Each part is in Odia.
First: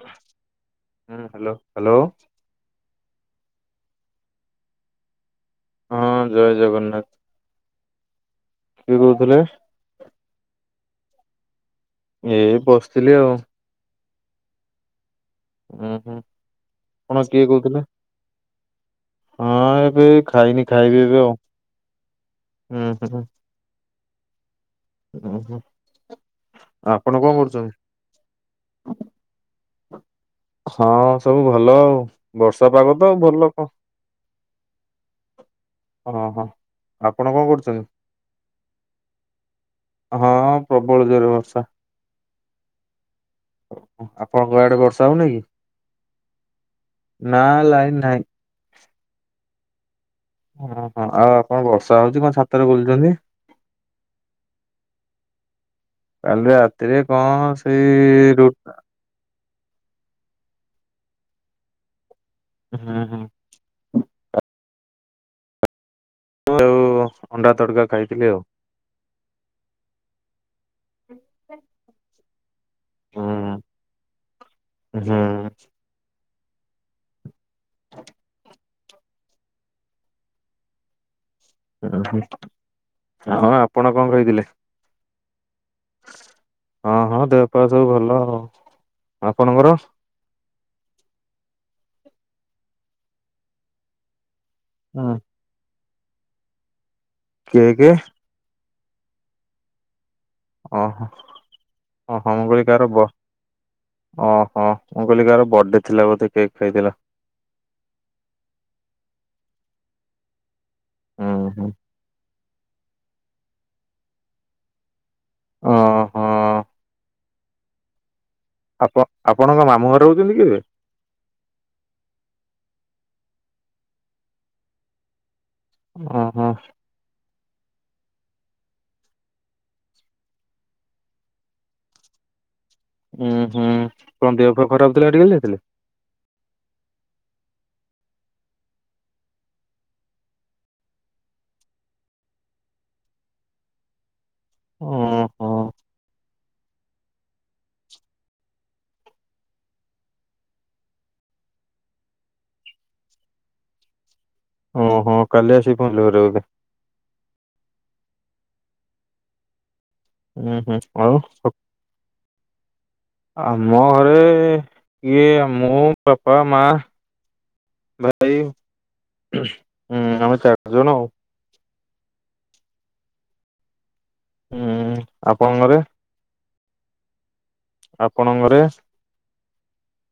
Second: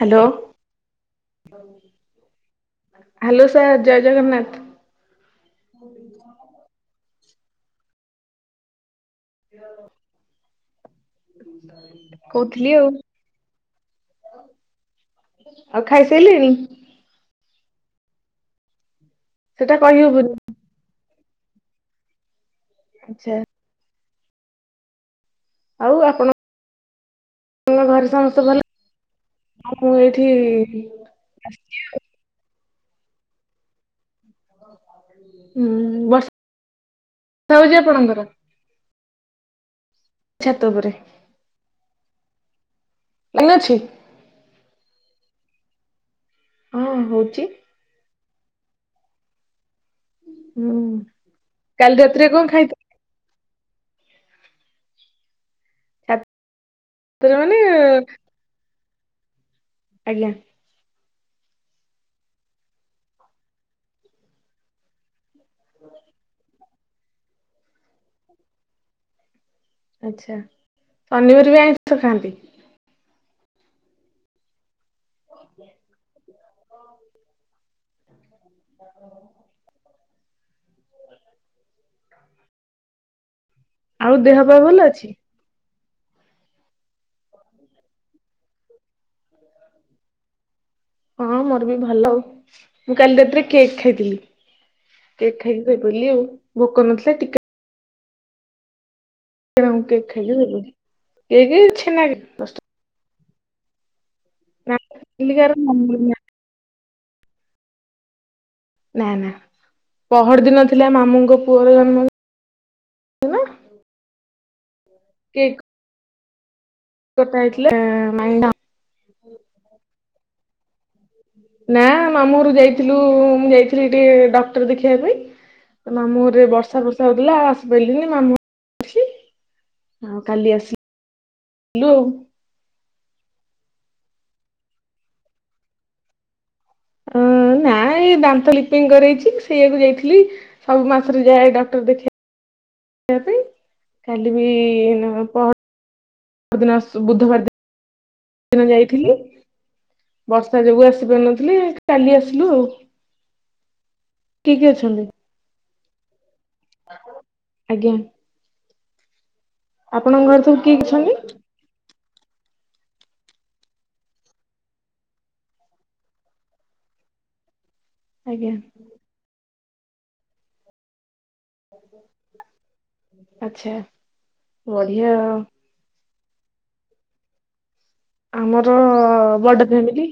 Hello hello hello. Hello sir ଜୟ ଜଗନ୍ନାଥ। ହଁ ଜୟ ଜଗନ୍ନାଥ। କିଏ କହୁଥିଲେ? ଏଇ ବସିଥିଲି ଆଉ। ଆଉ ଉୁଁ ଖାଇ ହୁଁ ସାଇଲେଣି। ଆପଣ କିଏ କହୁଥିଲେ? ସେଟା ହଁ ଏବେ କହିହବନି ଖାଇନି ଖାଇବି ଏବେ ଆଉ ହୁଁ, ହୁଁ। ଆଚ୍ଛା ଉଁ ହୁଁ ଆପଣ କଣ କରୁଛନ୍ତି? ତମ ଘରେ ସମସ୍ତେ ଭଲ ଆଉ ମୁଁ ଏଇଠି ହଁ ସବୁ ଭଲ ଆଉ ବର୍ଷା ପାଗ ତ ଆଉ ଭଲ କଣ। ହଁ ବର୍ଷା ହଁ ହଁ ବର୍ଷା ଆପଣ କଣ ହଉଛି କରୁଛନ୍ତି? ଆପଣଙ୍କର? ହଁ ଛାତ ଉପରେ ପ୍ରବଳ ଜୋର ରେ ବର୍ଷା। ଲାଇନ ଅଛି? [unintelligible] ଆଡେ ବର୍ଷା ହଉନି କି ହଁ ହଉଛି ନା ଲାଇନ ନାହିଁ। ହୁଁ ଓହୋ ଆଉ ଆପଣ କାଲି ବର୍ଷା ହଉଛି ରାତିରେ କଣ ଛାତରେ ଖାଇଥିଲେ? ବଲୁଛନ୍ତି? ଛାତରେ କାଲି ରାତିରେ କଣ ମାନେ ସେଇ ରୁ ଆଜ୍ଞା। ହୁଁ, ହୁଁ। [inaudible] ଆଉ ଅଣ୍ଡା ତଡ଼କା ଖାଇଥିଲି ଆଉ। ଆଚ୍ଛା ଅନ୍ୟବାରେ ବି ଆଇଁଷ ଖାଆନ୍ତି? ହୁଁ ହୁଁ। [inaudible] ଓ [inaudible] ଓହ ହଁ ଆପଣ କଣ ଆଉ ଦେହ କହିଥିଲେ? ପା ଭଲ ଅଛି। ହଁ ହଁ ଦେହପାଆ ସବୁ ଭଲ ଆଉ ଆପଣଙ୍କର? ହଁ ମୋର ବି ଭଲ ଆଉ ମୁଁ କାଲି ରାତିରେ କେକ୍ ଖାଇଥିଲି। ହଁ। କେକ୍ ଖାଇକି ଶୋଇପଡ଼ିଲି ଆଉ ଭୋକ ନଥିଲା ଟିକେ କେକେ ମୁଁ କେକ ଖାଇଲି ଆଉ ଓହୋ କେକେ ଛେନା ଓହୋ ମୁଁ କେକ୍। କହିଲି କାହାର ବ ଓହ ନା ମୁଁ କହିଲି କାହାର ଚିଲିକାର ବର୍ଥଡେ ଥିଲା ବୋଧେ କେକ୍ ଖାଇଥିଲ। ନା ନା ପହର ଦିନ ଥିଲା ମାମୁଁ ହୁଁ ଙ୍କ ହୁଁ ପୁଅର ଜନ୍ମ [unintelligible] କେକ୍। ଓହୋ। [unintelligible] ଆପଣ ଆପଣଙ୍କ ମାମୁଁ ଘରେ ରହୁଛନ୍ତି କି ଏବେ? ନା ମାମୁଁ ଘରୁକୁ ଯାଇଥିଲୁ ମୁଁ ଯାଇଥିଲି ଟିକେ ଡକ୍ଟର ଦେଖେଇବା ପାଇଁ। ତ ମାମୁଁ ଘରେ ଓହୋ ବର୍ଷା ଫର୍ଷା ହଉଥିଲା ଆସିପାରିଲିନି ମାମୁଁ ଘରେ ଅଛି। ଆଉ କାଲି ଆସିଲୁ ଆଉ। ଉୁଁ ହୁଁ କଣ ଦେହ ପାଆ ଖରାପଥିଲା ମେଡିକାଲ ଯାଇଥିଲ? ହଁ ନା ଏଇ ଦାନ୍ତ ଲିପିଙ୍ଗ କରେଇଛି ସେଇଆକୁ ଯାଇଥିଲି ସବୁ ମାସରେ ଯାଏ ଡକ୍ଟର ଦେଖେ ଇବା ପାଇଁ କାଲି ବି ଓହୋ ପହର୍ ଦିନ ବୁଧବାର ଦିନ ଦିନ ଯାଇଥିଲି ବର୍ଷା ଯୋଗୁ ଆସିପାରୁନଥିଲି କାଲି ଆସିଲୁ ଆଉ। [inaudible] କିଏ କିଏ ଅଛନ୍ତି? ଓହୋ କାଲି ଆସି ପହଞ୍ଚିଲେ ଘରେ ବୋଧେ? ଆଜ୍ଞା। ଆପଣଙ୍କ ଘରେ ସବୁ ହୁଁ କିଏ ହୁଁ ଅଛନ୍ତି? ଆଉ ଆମ ଘରେ ଇଏ ମୁଁ ପାପା ମା [unintelligible] ଆଜ୍ଞା। ହୁଁ ଆମେ ଚାରି ଜଣ ଆଉ। ଆଚ୍ଛା ହୁଁ ବଢ଼ିଆ ଆଉ ଆପଣଙ୍କ ଘରେ ଆପଣଙ୍କ ଘରେ ଆମର ବଡ଼ ଫ୍ୟାମିଲି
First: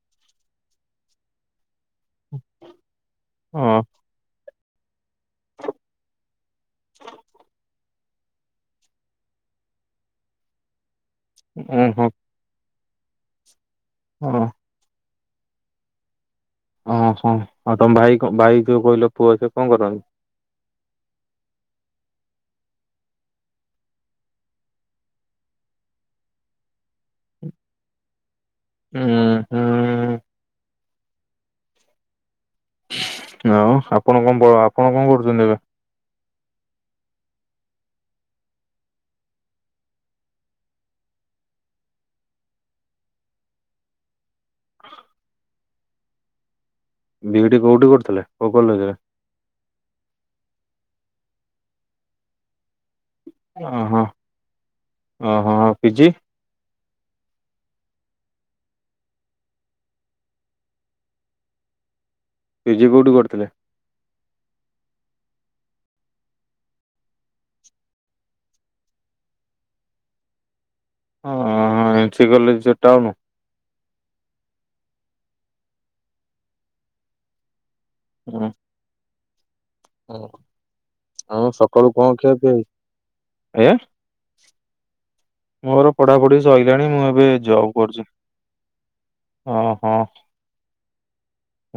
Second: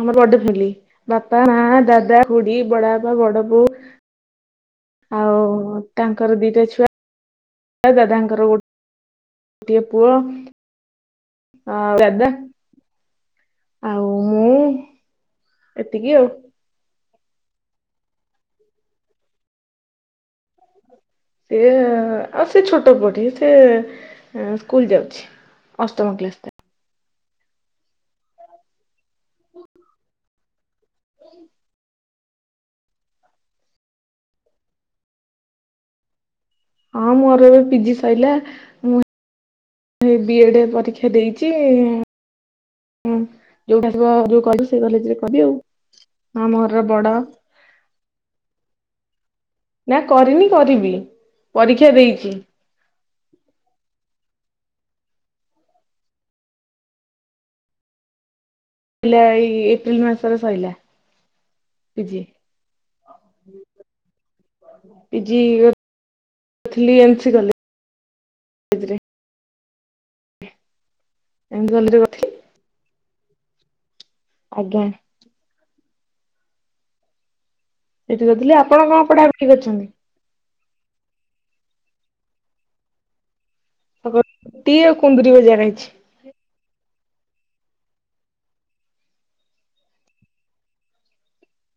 ଆମର ବଡ଼ [unintelligible] ବାପା ମା ଦା ଦା ଖୁଡ଼ି ବଡ଼ାବା ବଡ଼ ବୋଉ ହଁ ଆଉ ତାଙ୍କର ଦିଟା ଛୁଆ ଦାଦାଙ୍କର ଗୋ ଟିଏ ପୁଅ ଉଁ ଆଉ ହୁଁ ଦାଦା ଆଉ ହଁ। ମୁଁ ଏତିକି ଆଉ। ଓହୋ ଆଉ ତମ ଭାଇ କ ଭାଇ ଯୋଉ କହିଲ ପୁଅ ସେ କଣ କରନ୍ତି? ସିଏ ଆଉ ସେ ଛୋଟ ପୁଅଟିଏ ସିଏ ସ୍କୁଲ ଯାଉଛି। ଅଷ୍ଟମ କ୍ଲାସ ତା ଅଁ ହଁ। ଆଉ ଆପଣ କଣ ପ ଆପଣ କଣ କରୁଚନ୍ତି ଏବେ? ହଁ ମୋର ଏବେ ପି ଜି ସଇଲା ମୁଁ ଏ ବିଏଡ଼େ ପରୀକ୍ଷା ଦେଇଚି। ହଁ ଯୋଉଠୁ ଆସିବ ଯୋଉ କଲେଜ ସେଇ କଲେଜରେ କରିବି ଆଉ ହଁ ମୁଁ ଘରର ବଡ। ବିଇଡି କୋଉଠି କରୁଥିଲେ କୋଉ କଲେଜରେ? ନା କରିନି କରିବି ପରୀକ୍ଷା ଦେଇଚି। ଓହୋ ଓହୋ ଆଉ ପି ଜି? ପିଲ ଏଇ ଏପ୍ରିଲ ମାସରେ ସରିଲା ପି ଜି। ପି ଜି କୋଉଠି କରୁଥିଲେ? ପି ଜି କରୁଥିଲି ଏନ୍ ସି କଲେଜରେ। ଅଁ ଏମସି କଲେଜରେ ହଁ ଏନ୍ ସି କରିଥିଲି। କଲେଜ ଯୋଉ ଟାଉନୁ? ଆଜ୍ଞା। ସେଇଠି କରିଥିଲି ଆପଣ କଣ ପଢାପଢି କରଛନ୍ତି? ଓ ଆଉ ସକାଳୁ କଣ ଖିଆପିଆ ହେଇ, ଆଜ୍ଞା? ସକା ରୁଟୁ ଆଉ କୁନ୍ଦୁରି ଭ ମୋର ପଢାପଢି ସଇଲାଣି ମୁଁ ଏବେ ଜବ କରୁଚି ଓ ହଁ।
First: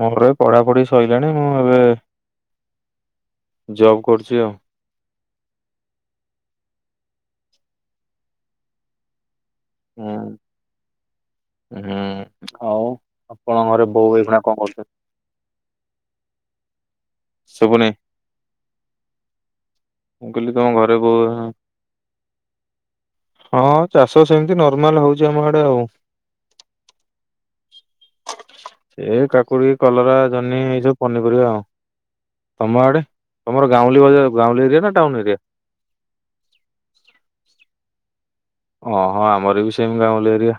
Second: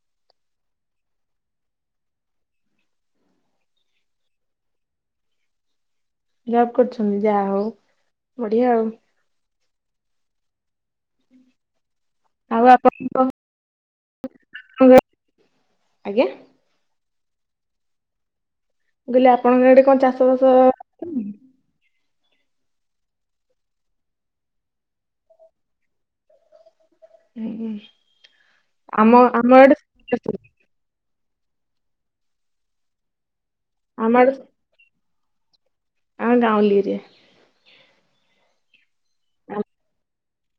ମୋର ଏ ପଢାପଢି ସଇଲାଣି ମୁଁ ଏବେ ଜବ୍ କରୁଚି ଆଉ। ଜବ୍ କରୁଛନ୍ତି ଯାହୋଉ ବଢିଆ ଆଉ। ଉଁ ଉଁହୁଁ। ଆଉ ଆପଣଙ୍କ ଘରେ ବୋଉ ଏଇକ୍ଷୁଣା କଣ କରୁଛନ୍ତି? ଆଜ୍ଞା ମୁଁ ଶୁଭୁନି ମୁଁ କହିଲେ ଆପଣଙ୍କ ଆଡେ କଣ ଚାଷବାଷ ତୋ ବୋଉ ହଁ ହଁ ଚାଷ ସେମତି ନର୍ମାଲ ହୋଉଚି ଆମ ଆଡେ ଆଉ। ଆଗିଆଁ। ସେ କାକୁଡି, କଲରା, ଜହ୍ନି ଏଇ ସବ ପନିପରିବା ଆଉ ତମ ଆଡେ ତମର ଗାଉଁଲି ଆମ ଭଳିଆ ଗାଉଁଲି ଏରିଆ ନା ଟାଉନ ଏରିଆ? ଆମର ଗାଁଉଲି ଏରିରେ। ଓହୋ ଆମର ବି ସେମ ଗାଁଉଲି ଏରିଆ।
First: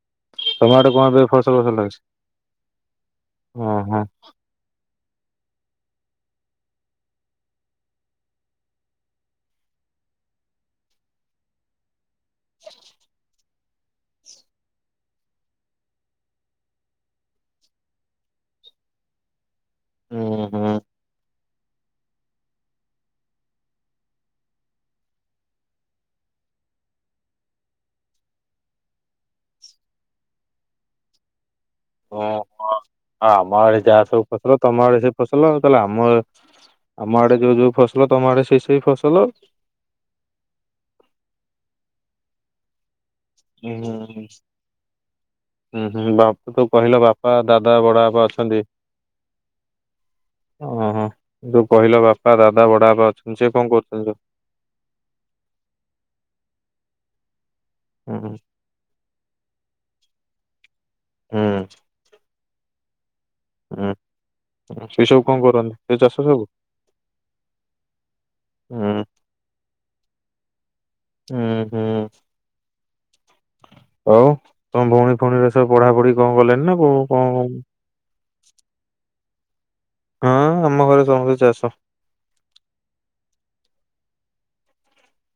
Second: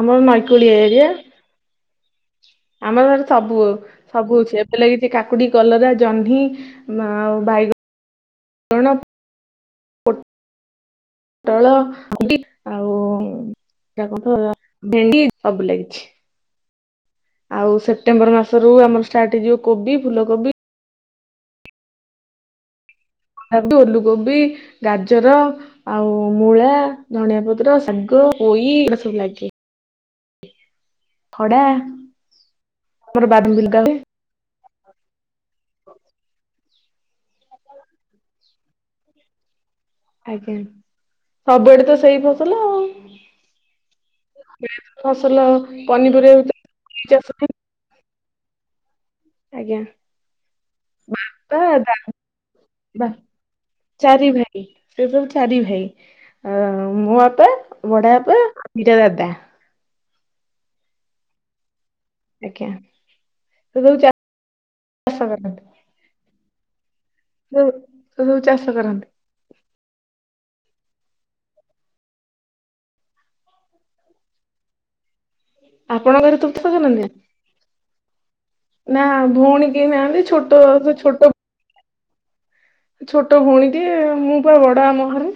ଆମର ନଈକୂଳିଆ ତମ ଆଡେ ଏରିଆ କଣ ଏବେ ଫସଲ ମସଲ ଲାଗଛି? ଆମର ଘରେ ସବୁ ଓ ସବୁ ହୋଉଛି ଏ ବେ ଲାଗିଚି କାକୁଡ଼ି, କଲରା, ଜହ୍ନି ଆଉ ବାଇ-ଗଣ। ପୋଟଳ, ଭେଣ୍ଡି ଆଉ [unintelligible] ଭେଣ୍ଡି ସବୁ ଲାଗିଛି। ଆଉ ସେପ୍ଟେମ୍ବର ମାସରୁୁ ଆମର ଷ୍ଟାର୍ଟ ହେଇଯିବ କୋବି, ହୁଁ ଫୁଲକୋବି ହୁଁ। ହେଠୁ ଓଲୁକୋବି, ଗାଜର ଆଉ ମୂଳା, ଧଣିଆ ପତ୍ର, ଶାଗ, ପୋଇ ଏଗୁଡା ସବୁ ଲାଗେ। [inaudible] ଖଡା ଓହୋ ଆମର ତା ବାଦାମ ଆମ ବିଲ ଆଡେ ଯାହାସବୁ ଫସଲ ତମ ଆଡେ ସେଇ ଫସଲ ତାହେଲେ ଆମ ଆମ ଆଡେ ଯୋଉ ଯୋଉ ଫସଲ ତମ ଆଡେ ସେଇ ସେଇ ଫସଲ। ଆଜ୍ଞା ସବୁଆଡେ ତ ସେଇ ଫସଲ ଆଉ। ଉଁ ହୁଁ ହୁଁ ଫସଲ ଉଁ ହୁଁ ପନିପରିବା ବାପୁ ତ କହିଲ ଭିତରେ ବାପା ଚାଷ ନାହିଁ ଦା ଦା ବଡବାପା ଅଛନ୍ତି। ଆଜ୍ଞା। ଓହୋ ବା ଯୋଉ ଦା କହିଲ ବାପା, ଦାଦା, ବା ବଡବାପା ଅଛନ୍ତି ସେ କଣ କରୁଚନ୍ତି ତ? ଚାରି ସେ ସବୁ ଚାରି ଭାଇ ଆ ମୋ ବାପା, ହୁଁ ବଡବାପା, ଦିଟା ଦାଦା। ହୁଁ। ଆଜ୍ଞା ହୁଁ ଯେତେବେଳେ ସେ ସବୁ ଚାଷ କଣ କରିନଥିବ। କରନ୍ତି ସେ ଚାଷ ସବୁ। ସବୁ ସେ ସବୁ ଚାଷ ହୁଁ କରନ୍ତି। ହୁଁ ହୁଁ ଆଉ ତମ ଭଉଣୀ ଉଣିରା ସବୁ ପଢାପଢି ଆପଣଙ୍କ ଘରେ କଣ ସବୁ କଲେଣି ଚାଷ ନା କ କୋଉ କରନ୍ତି କଣ ନା ଭଉଣୀ କେହି ନାହାନ୍ତି ଛୋଟ ହ ଆମ ଘରେ ଛୋଟ ସମସ୍ତେ ଚାଷ। ଛୋଟ ଭଉଣୀଟିଏ ମୁଁ ପା ବଡ ଆମ ଘରେ।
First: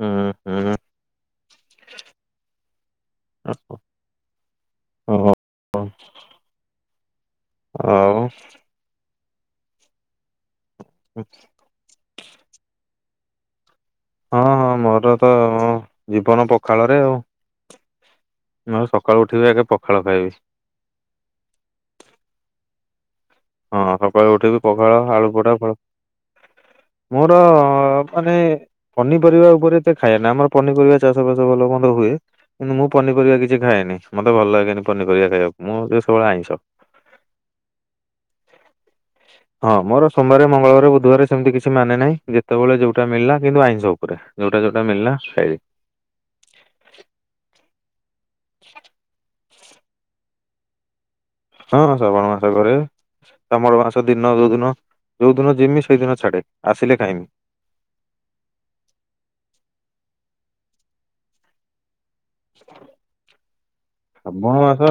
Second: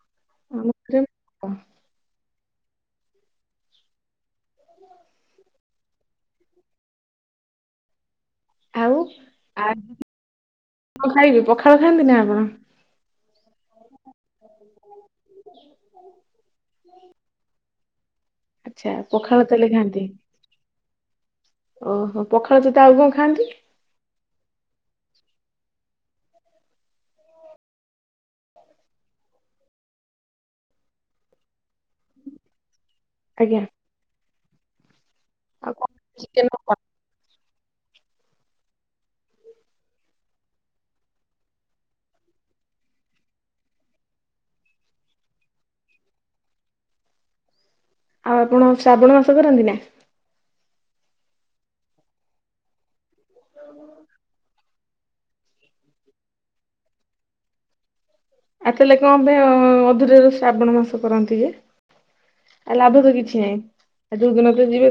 ହଁ। ଆମ ଘରେ ଓହୋ ଆଉ ଆଉ ଆ ଖାଇବି ପଖାଳ ଖାଆନ୍ତି ନା ଆପଣ? ହଁ ହଁ ମୋର ତ ଜୀବନ ପଖାଳରେ ଆଉ। ମୁଁ ଆଚ୍ଛା ସକାଳୁ ପଖାଳ ଉଠିବି ଆଗେ ତାହେଲେ ପଖାଳ ଖାଆନ୍ତି ଖାଇବି। ଓହୋ ପଖାଳ ସହିତ ଆଉ କଣ ଖାଆନ୍ତି? ହଁ ସକାଳୁ ଉଠିବି ପଖାଳ ଆଳୁ ପୋଡ଼ା ଫାଳ ମୋର ମାନେ ପନିପରିବା ଉପରେ ଏତେ ଖାଇବା ନାଇ। ଆମର ପନିପରିବା ଚାଷ ଫାସ ଭଲ ମନ୍ଦ ହୁଏ। କିନ୍ତୁ ମୁଁ ପନିପରିବା ଆଜ୍ଞା କିଛି ଖାଏନି ମତେ ଭଲ ଲାଗେନି ପନିପରିବା ଖାଇବାକୁ ଆଉ ମୁଁ କଣ ଯେ ସବୁବେଳେ ଚିକେନ ଆଇଁଷ। ହବ ହଁ ମୋର ସୋମବାର ମଙ୍ଗଳବରେ ବୁଧବାର ସେମିତି କିଛି ମାନେ ନାହିଁ ଯେତେବେଳେ ଯୋଉଟା ମୀଳିଲା କିନ୍ତୁ ଆଇଁଷ ଉପରେ। ଯୋଉଟା ଯୋଉଟା ମିଳିଲା ଖାଇଲି। ଆଉ ଆପଣ ଶ୍ରାବଣ ମାସ କରନ୍ତି ନା? ହଁ ଶ୍ରାବଣ ମାସ କରେ। ଶାବଣ ମାସ ଦିନ ଯୋଉ ଦିନ ଯୋଉ ଦିନ ଯିମି ସେଦିନ ଛାଡେ ଆସିଲେ ଖାଇମୀ। ଆଉ ତାହେଲେ କଣ ପାଇଁ ଅଧୁରାରୁ ଶ୍ରାବଣ ମାସ କରନ୍ତି ଯେ? ଆ ଲାଭ ତ କିଛି ନାହିଁ। ଆ ଯୋଉ ଦିନ ଶ୍ରାବଣ ତ ମାସ ଯିବେ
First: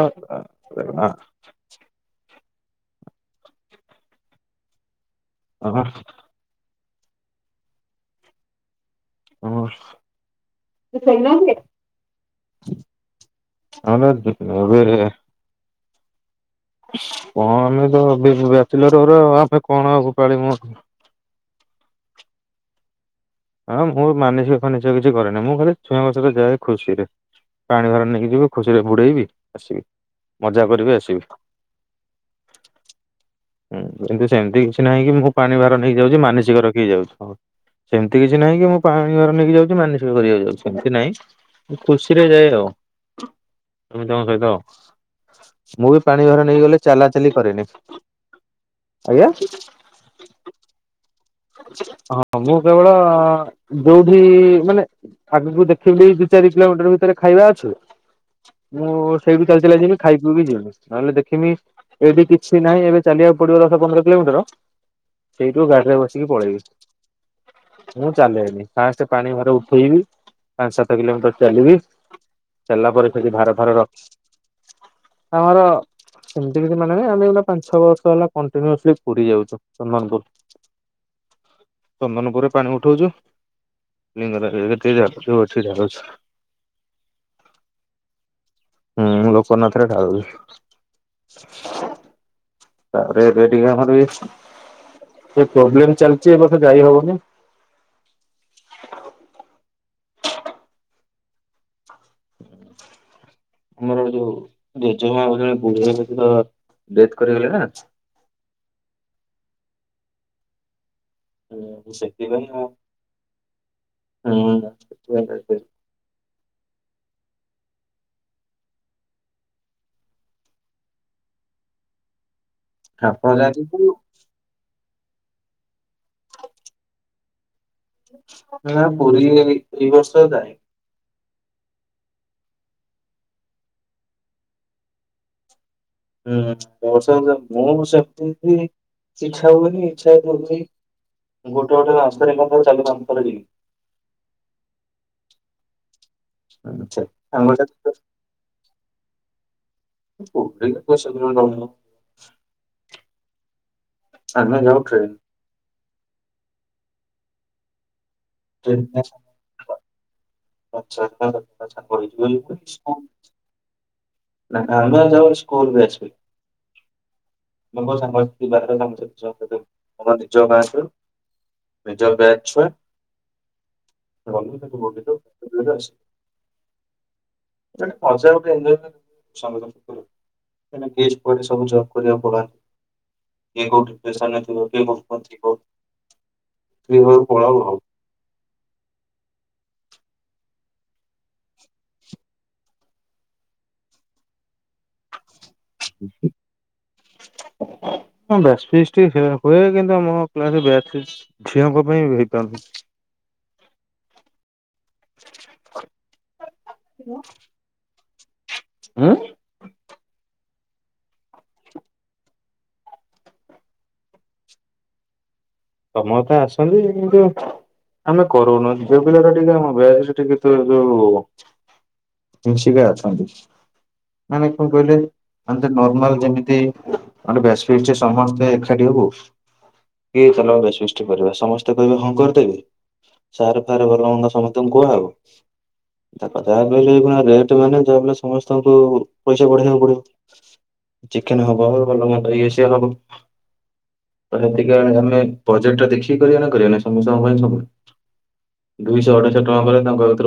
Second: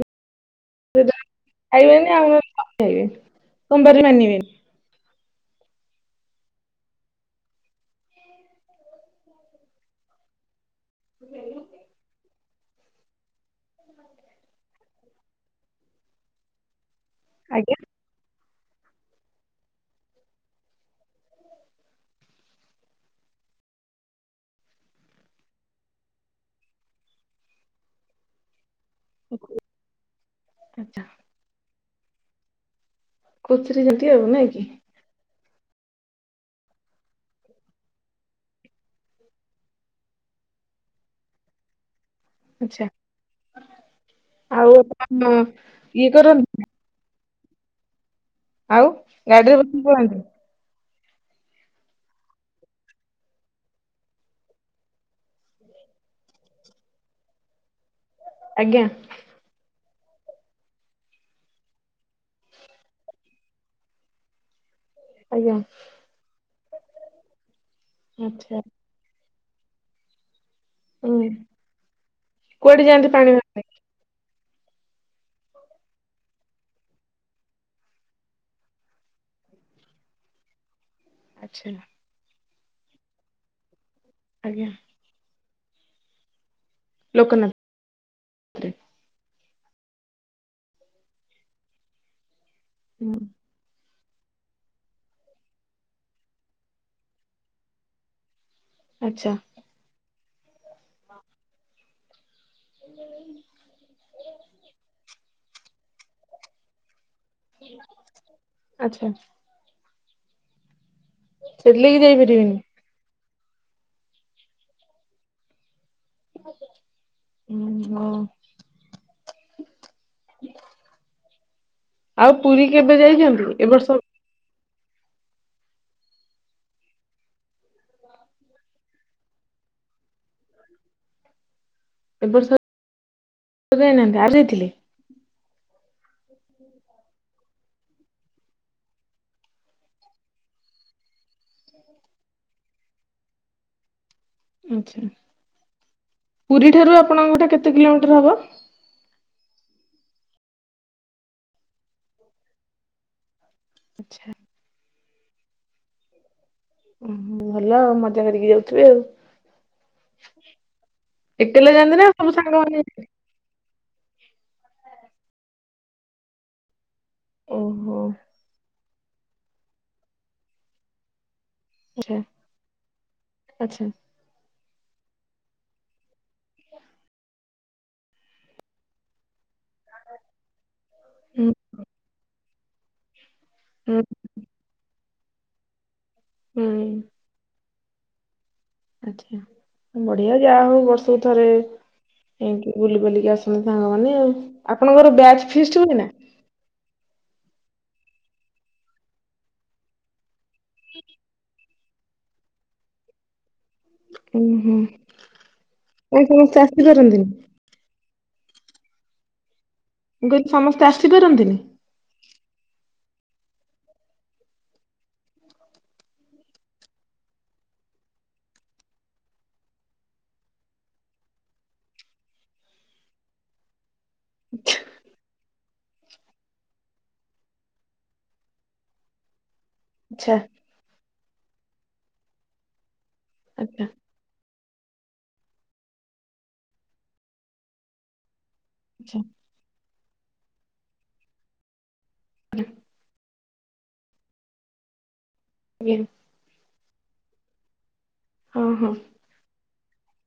ଏବେ ସେ ଦିନ ଖାଇବେନି ଆଉ କଣ ଖାଇବେ ସୋମବାର ମାନିବେନି। ଅହ। ହଁ। [unintelligible] ହଁ ବା ମୁଁ ବି କଣ ଆଜ୍ଞା। ଆମେ ତ ବି ବ୍ୟାଚଲର୍ ଗୁରା ଆମେ କଣ ଆଉ ପାଳିମୁ। ହଁ ମୁଁ ମାନସିକ ଫାନସିକ କିଛି କରେନି ମୁଁ ଖାଲି ଛୁଆଙ୍କ ସହିତ ଯାଏ ଖୁସିରେ। ପାଣି ଭାର ନେଇକି ଯିବି ଖୁସିରେ ବୁଡ଼େଇବି ଆସିବି ମଜା କରିବି ଆଛା ଆସିବି। ହୁଁ କଚୁରୀ ଯେମିତି ଆଉ ଏମିତି ନାଇଁ କି ସେମିତି କିଛି ନାହିଁ କି ମୁ ପାଣି ଭାର ନେଇକିଯାଉଛି ମାନସିକ ରଖିକିଯାଉଛି। ଏମିତି କିଛି ନାହିଁ କି ମୁଁ ପାଣି ଭାର ନେଇକି ଯାଉଛି ମାନିସ କରିବାକୁ ଯାଉଛି ସେମିତି ନାଇଁ ଖୁସିରେ ଯାଏ ଆଉ। ଆଛା ସମିସ୍ତଙ୍କ ଆଉ ଆପଣ ସହିତ ମୁଁ ବି ଇଏ ପାଣି ଘର କରନ୍ତି ନେଇକି ଗଲେ ଚାଲା ଚାଲି କରେନି। ଆଉ ଆଜ୍ଞା ଗାଡିରେ ବସିକି ପଳାନ୍ତି। ହଁ ମୁଁ କେବଳ ଯୋଉଠି ମାନେ ଆଗକୁ ଦେଖିଲି ଦି ଚାରି କିଲୋମିଟର ଭିତରେ ଖାଇବା ଅଛି ଆଜ୍ଞା ମୁଁ ସେଇଠୁ ଚାଲି ଚାଲିକା ଯିବି ଖାଇବି ପିଇମି ଯିମି। ନହେଲେ ଦେଖମି ଏବେ କିଛି ନାହିଁ ଏବେ ଚାଲିବାକୁ ପଡିବ ଦଶ ପନ୍ଦର କିଲୋମିଟର ଆଜ୍ଞା ସେଇଠୁ ଗାଡିରେ ବସିକି ପଳେଇବି। ମୁଁ ଆଛା। ଚାଲେନି ଫାଷ୍ଟ ପାଣି ଭାର ଉଠେଇବି ପାଞ୍ଚ ସାତ ହୁଁ କିଲୋମିଟର ଚାଲିବି କୁଆଡେ ଚାଲିଲା ଯାଆନ୍ତି ପରେ ପାଣି ସେଠି ଭାର ପାଇଁ ଫାର ରଖ ଆମର ସେମିତି କିିଛି ମାନେ ନାହିଁ। ଆମେ ଗୋଟେ ପାଞ୍ଚ ଛଅ ବର୍ଷ ହେଲା କଣ୍ଟିନ୍ୟୁସଲି ପୁରୀ ଯାଉଛୁ ଚନ୍ଦନପୁର। ଆଚ୍ଛା। ଚନ୍ଦନପୁରରେ ପାଣି ଉଠୋଉଛୁ। ଲିଙ୍ଗରାଜ ଆଜ୍ଞା ହେଠୀ [unintelligible] ଢାଳୁଛୁ। ଲୋକନାଥ ହୁଁଁ ଲୋକନାଥରେ ଢାଳୁଚୁ। ତାପରେ ଏବେ ଟିକେ ଆମର ବି ପ୍ରୋବ୍ଲେମ ଚାଲିଛି ଏ ବର୍ସ ଯାଇ ହବନି। ଆଚ୍ଛା। [inaudible] ଆମର ଯୋଉ ଜେଜେମାଉ ଜଣେ ବୁଢୀ ତ ଡେଥ କରିଗଲେ ନା ଆଚ୍ଛା। ହଁ ସେଥିଲାଗି ସେଥିପାଇ ଯାଇପାରିବେନି ହଁ ସୋଇ ହୁଁ ହଁ। ଆଉ ପୁରୀ କେବେ ଆପଣ ଯାଇଛନ୍ତି ଯାଆନ୍ତି ଏ ବର୍ଷ? ପୁରୀ ନା ପୁରୀ ଏଇ ବର୍ଷ ଯାଇନି। ଏବ ବର୍ଷ ଯାଇନାହାନ୍ତି ଆଉ ଯାଇଥିଲି ହୁଁ ବର୍ଷ ବଷ ମୁଁ ସେମିତି ଇଚ୍ଛା ହୁଏନି ଇଚ୍ଛା ଦଉଛି। ଗୋଟେ ଗୋଟେ ରାସ୍ତା ଆଛା ପୁରୀ ଠାରୁ ଆଚ୍ଛା ଆପଣଙ୍କ ଘର କେତେ ସାଙ୍ଗସାଥି କିଲୋମିଟର ହବ। [inaudible] ଆଚ୍ଛା। ଆନା ଯଉ ଟ୍ରେ ଓ ଭଲ ଆଉ ମଜା କରିକି ଟ୍ରେନ୍ ଯାଉଥିବେ ଆଉ। ଏକଲା ଯାଆନ୍ତି ନା ସବୁ ସାଙ୍ଗମାନେ ଯାଆନ୍ତି? [unintelligible] ନା ଆମର ଯାଇ ସ୍କୁଲ ବ୍ୟାଚ ଫିଷ୍ଟ ଆସିବ ଆକ ଓହୋ ସାଙ୍ଗ କାମ ଆମର ନିଜ ଗାଁ ସ୍କୁଲ ନିଜ ଆଚ୍ଛା ଗାଁ ଛୁଆ [unintelligible] ଆଚ୍ଛା ପହଞ୍ଚ ଗୋଟେ। ହୁଁ ସବୁ ଜବ୍ କରିବାକୁ ପଡନ୍ତି କିଏ କୋଉଠି ହୁଁ ପସା ନଥିବ କିଏ କୋଠ [unintelligible] ହୁଁ ତୁ ଘର ପଳା ହବ। ଆଛା ବଢିଆ ଯାହା ହଉ ବର୍ଷକୁ ଥରେ କ ବୁଲି ବୁଲିକି ଆସନ୍ତି ସାଙ୍ଗମାନୋନେ ଆଉ ଆପଣଙ୍କର ବ୍ୟାଜ [inaudible] ହ ବ୍ୟାଚ ଫିଷ୍ଟ୍ ହୁଏ କିନ୍ତୁ ଆମ ଗାଁ ପିଲା ବ୍ୟାଚ ଝିଅଙ୍କ ପାଇଁ ହେଇପାରୁନି। ଓ ହୋ କାଇ ସମସ୍ତେ ଆସିପାରନ୍ତିନି। [unintelligible] ମୁ କହିହିଲି ସମସ୍ତେ ଆସିପାରନ୍ତିନି। ତମ ତ ଆସନ୍ତି କିନ୍ତୁ ଆମେ କରୁନୁ ଝିଅ ପିଲା ରା ଟିକେ ଆମ ବ୍ୟାଚ ଟିକେ ତ ଯୋଉ ନଷିକା ଅଛନ୍ତି ମାନେ କଣ ଆଚ୍ଛା କହିଲେ? ଆ ନର୍ମାଲ ଯେମିତ ଆମେ ବ୍ୟାଚ ରେ ସମସ୍ତେ ଏକାଠି ହଉ। ଆଛା। କରିବା ସମସ୍ତେ କହିବେ ହ କରିଦେବ ସ ଆଚ୍ଛା ଫ ଭଲା ସମେ ତମ କୁହ ଆଉ ତା କଥା କହିଲେ ରେଟ ମାନେ ଯାହା ସମସ୍ତଙ୍କୁ ଆଚ୍ଛା ପଇସା ବଢେଇ ପିବ ଚିକେନ ହବ ଭଲ ମନ୍ଦ ଇଏ ସିଏ ହବ। ତ ସେତିକ ଆମେ ପ୍ରୋଜେକ୍ଟା ଆଜ୍ଞା ଦେଖିକି କରିବା ନା କରିବାନ ସମ ସମ ପାଇଁ ହଁ ହଁ। ଦୁଇଶହ ଅଠଶହ ଟଙ୍କା ପରେ ତାଙ୍କ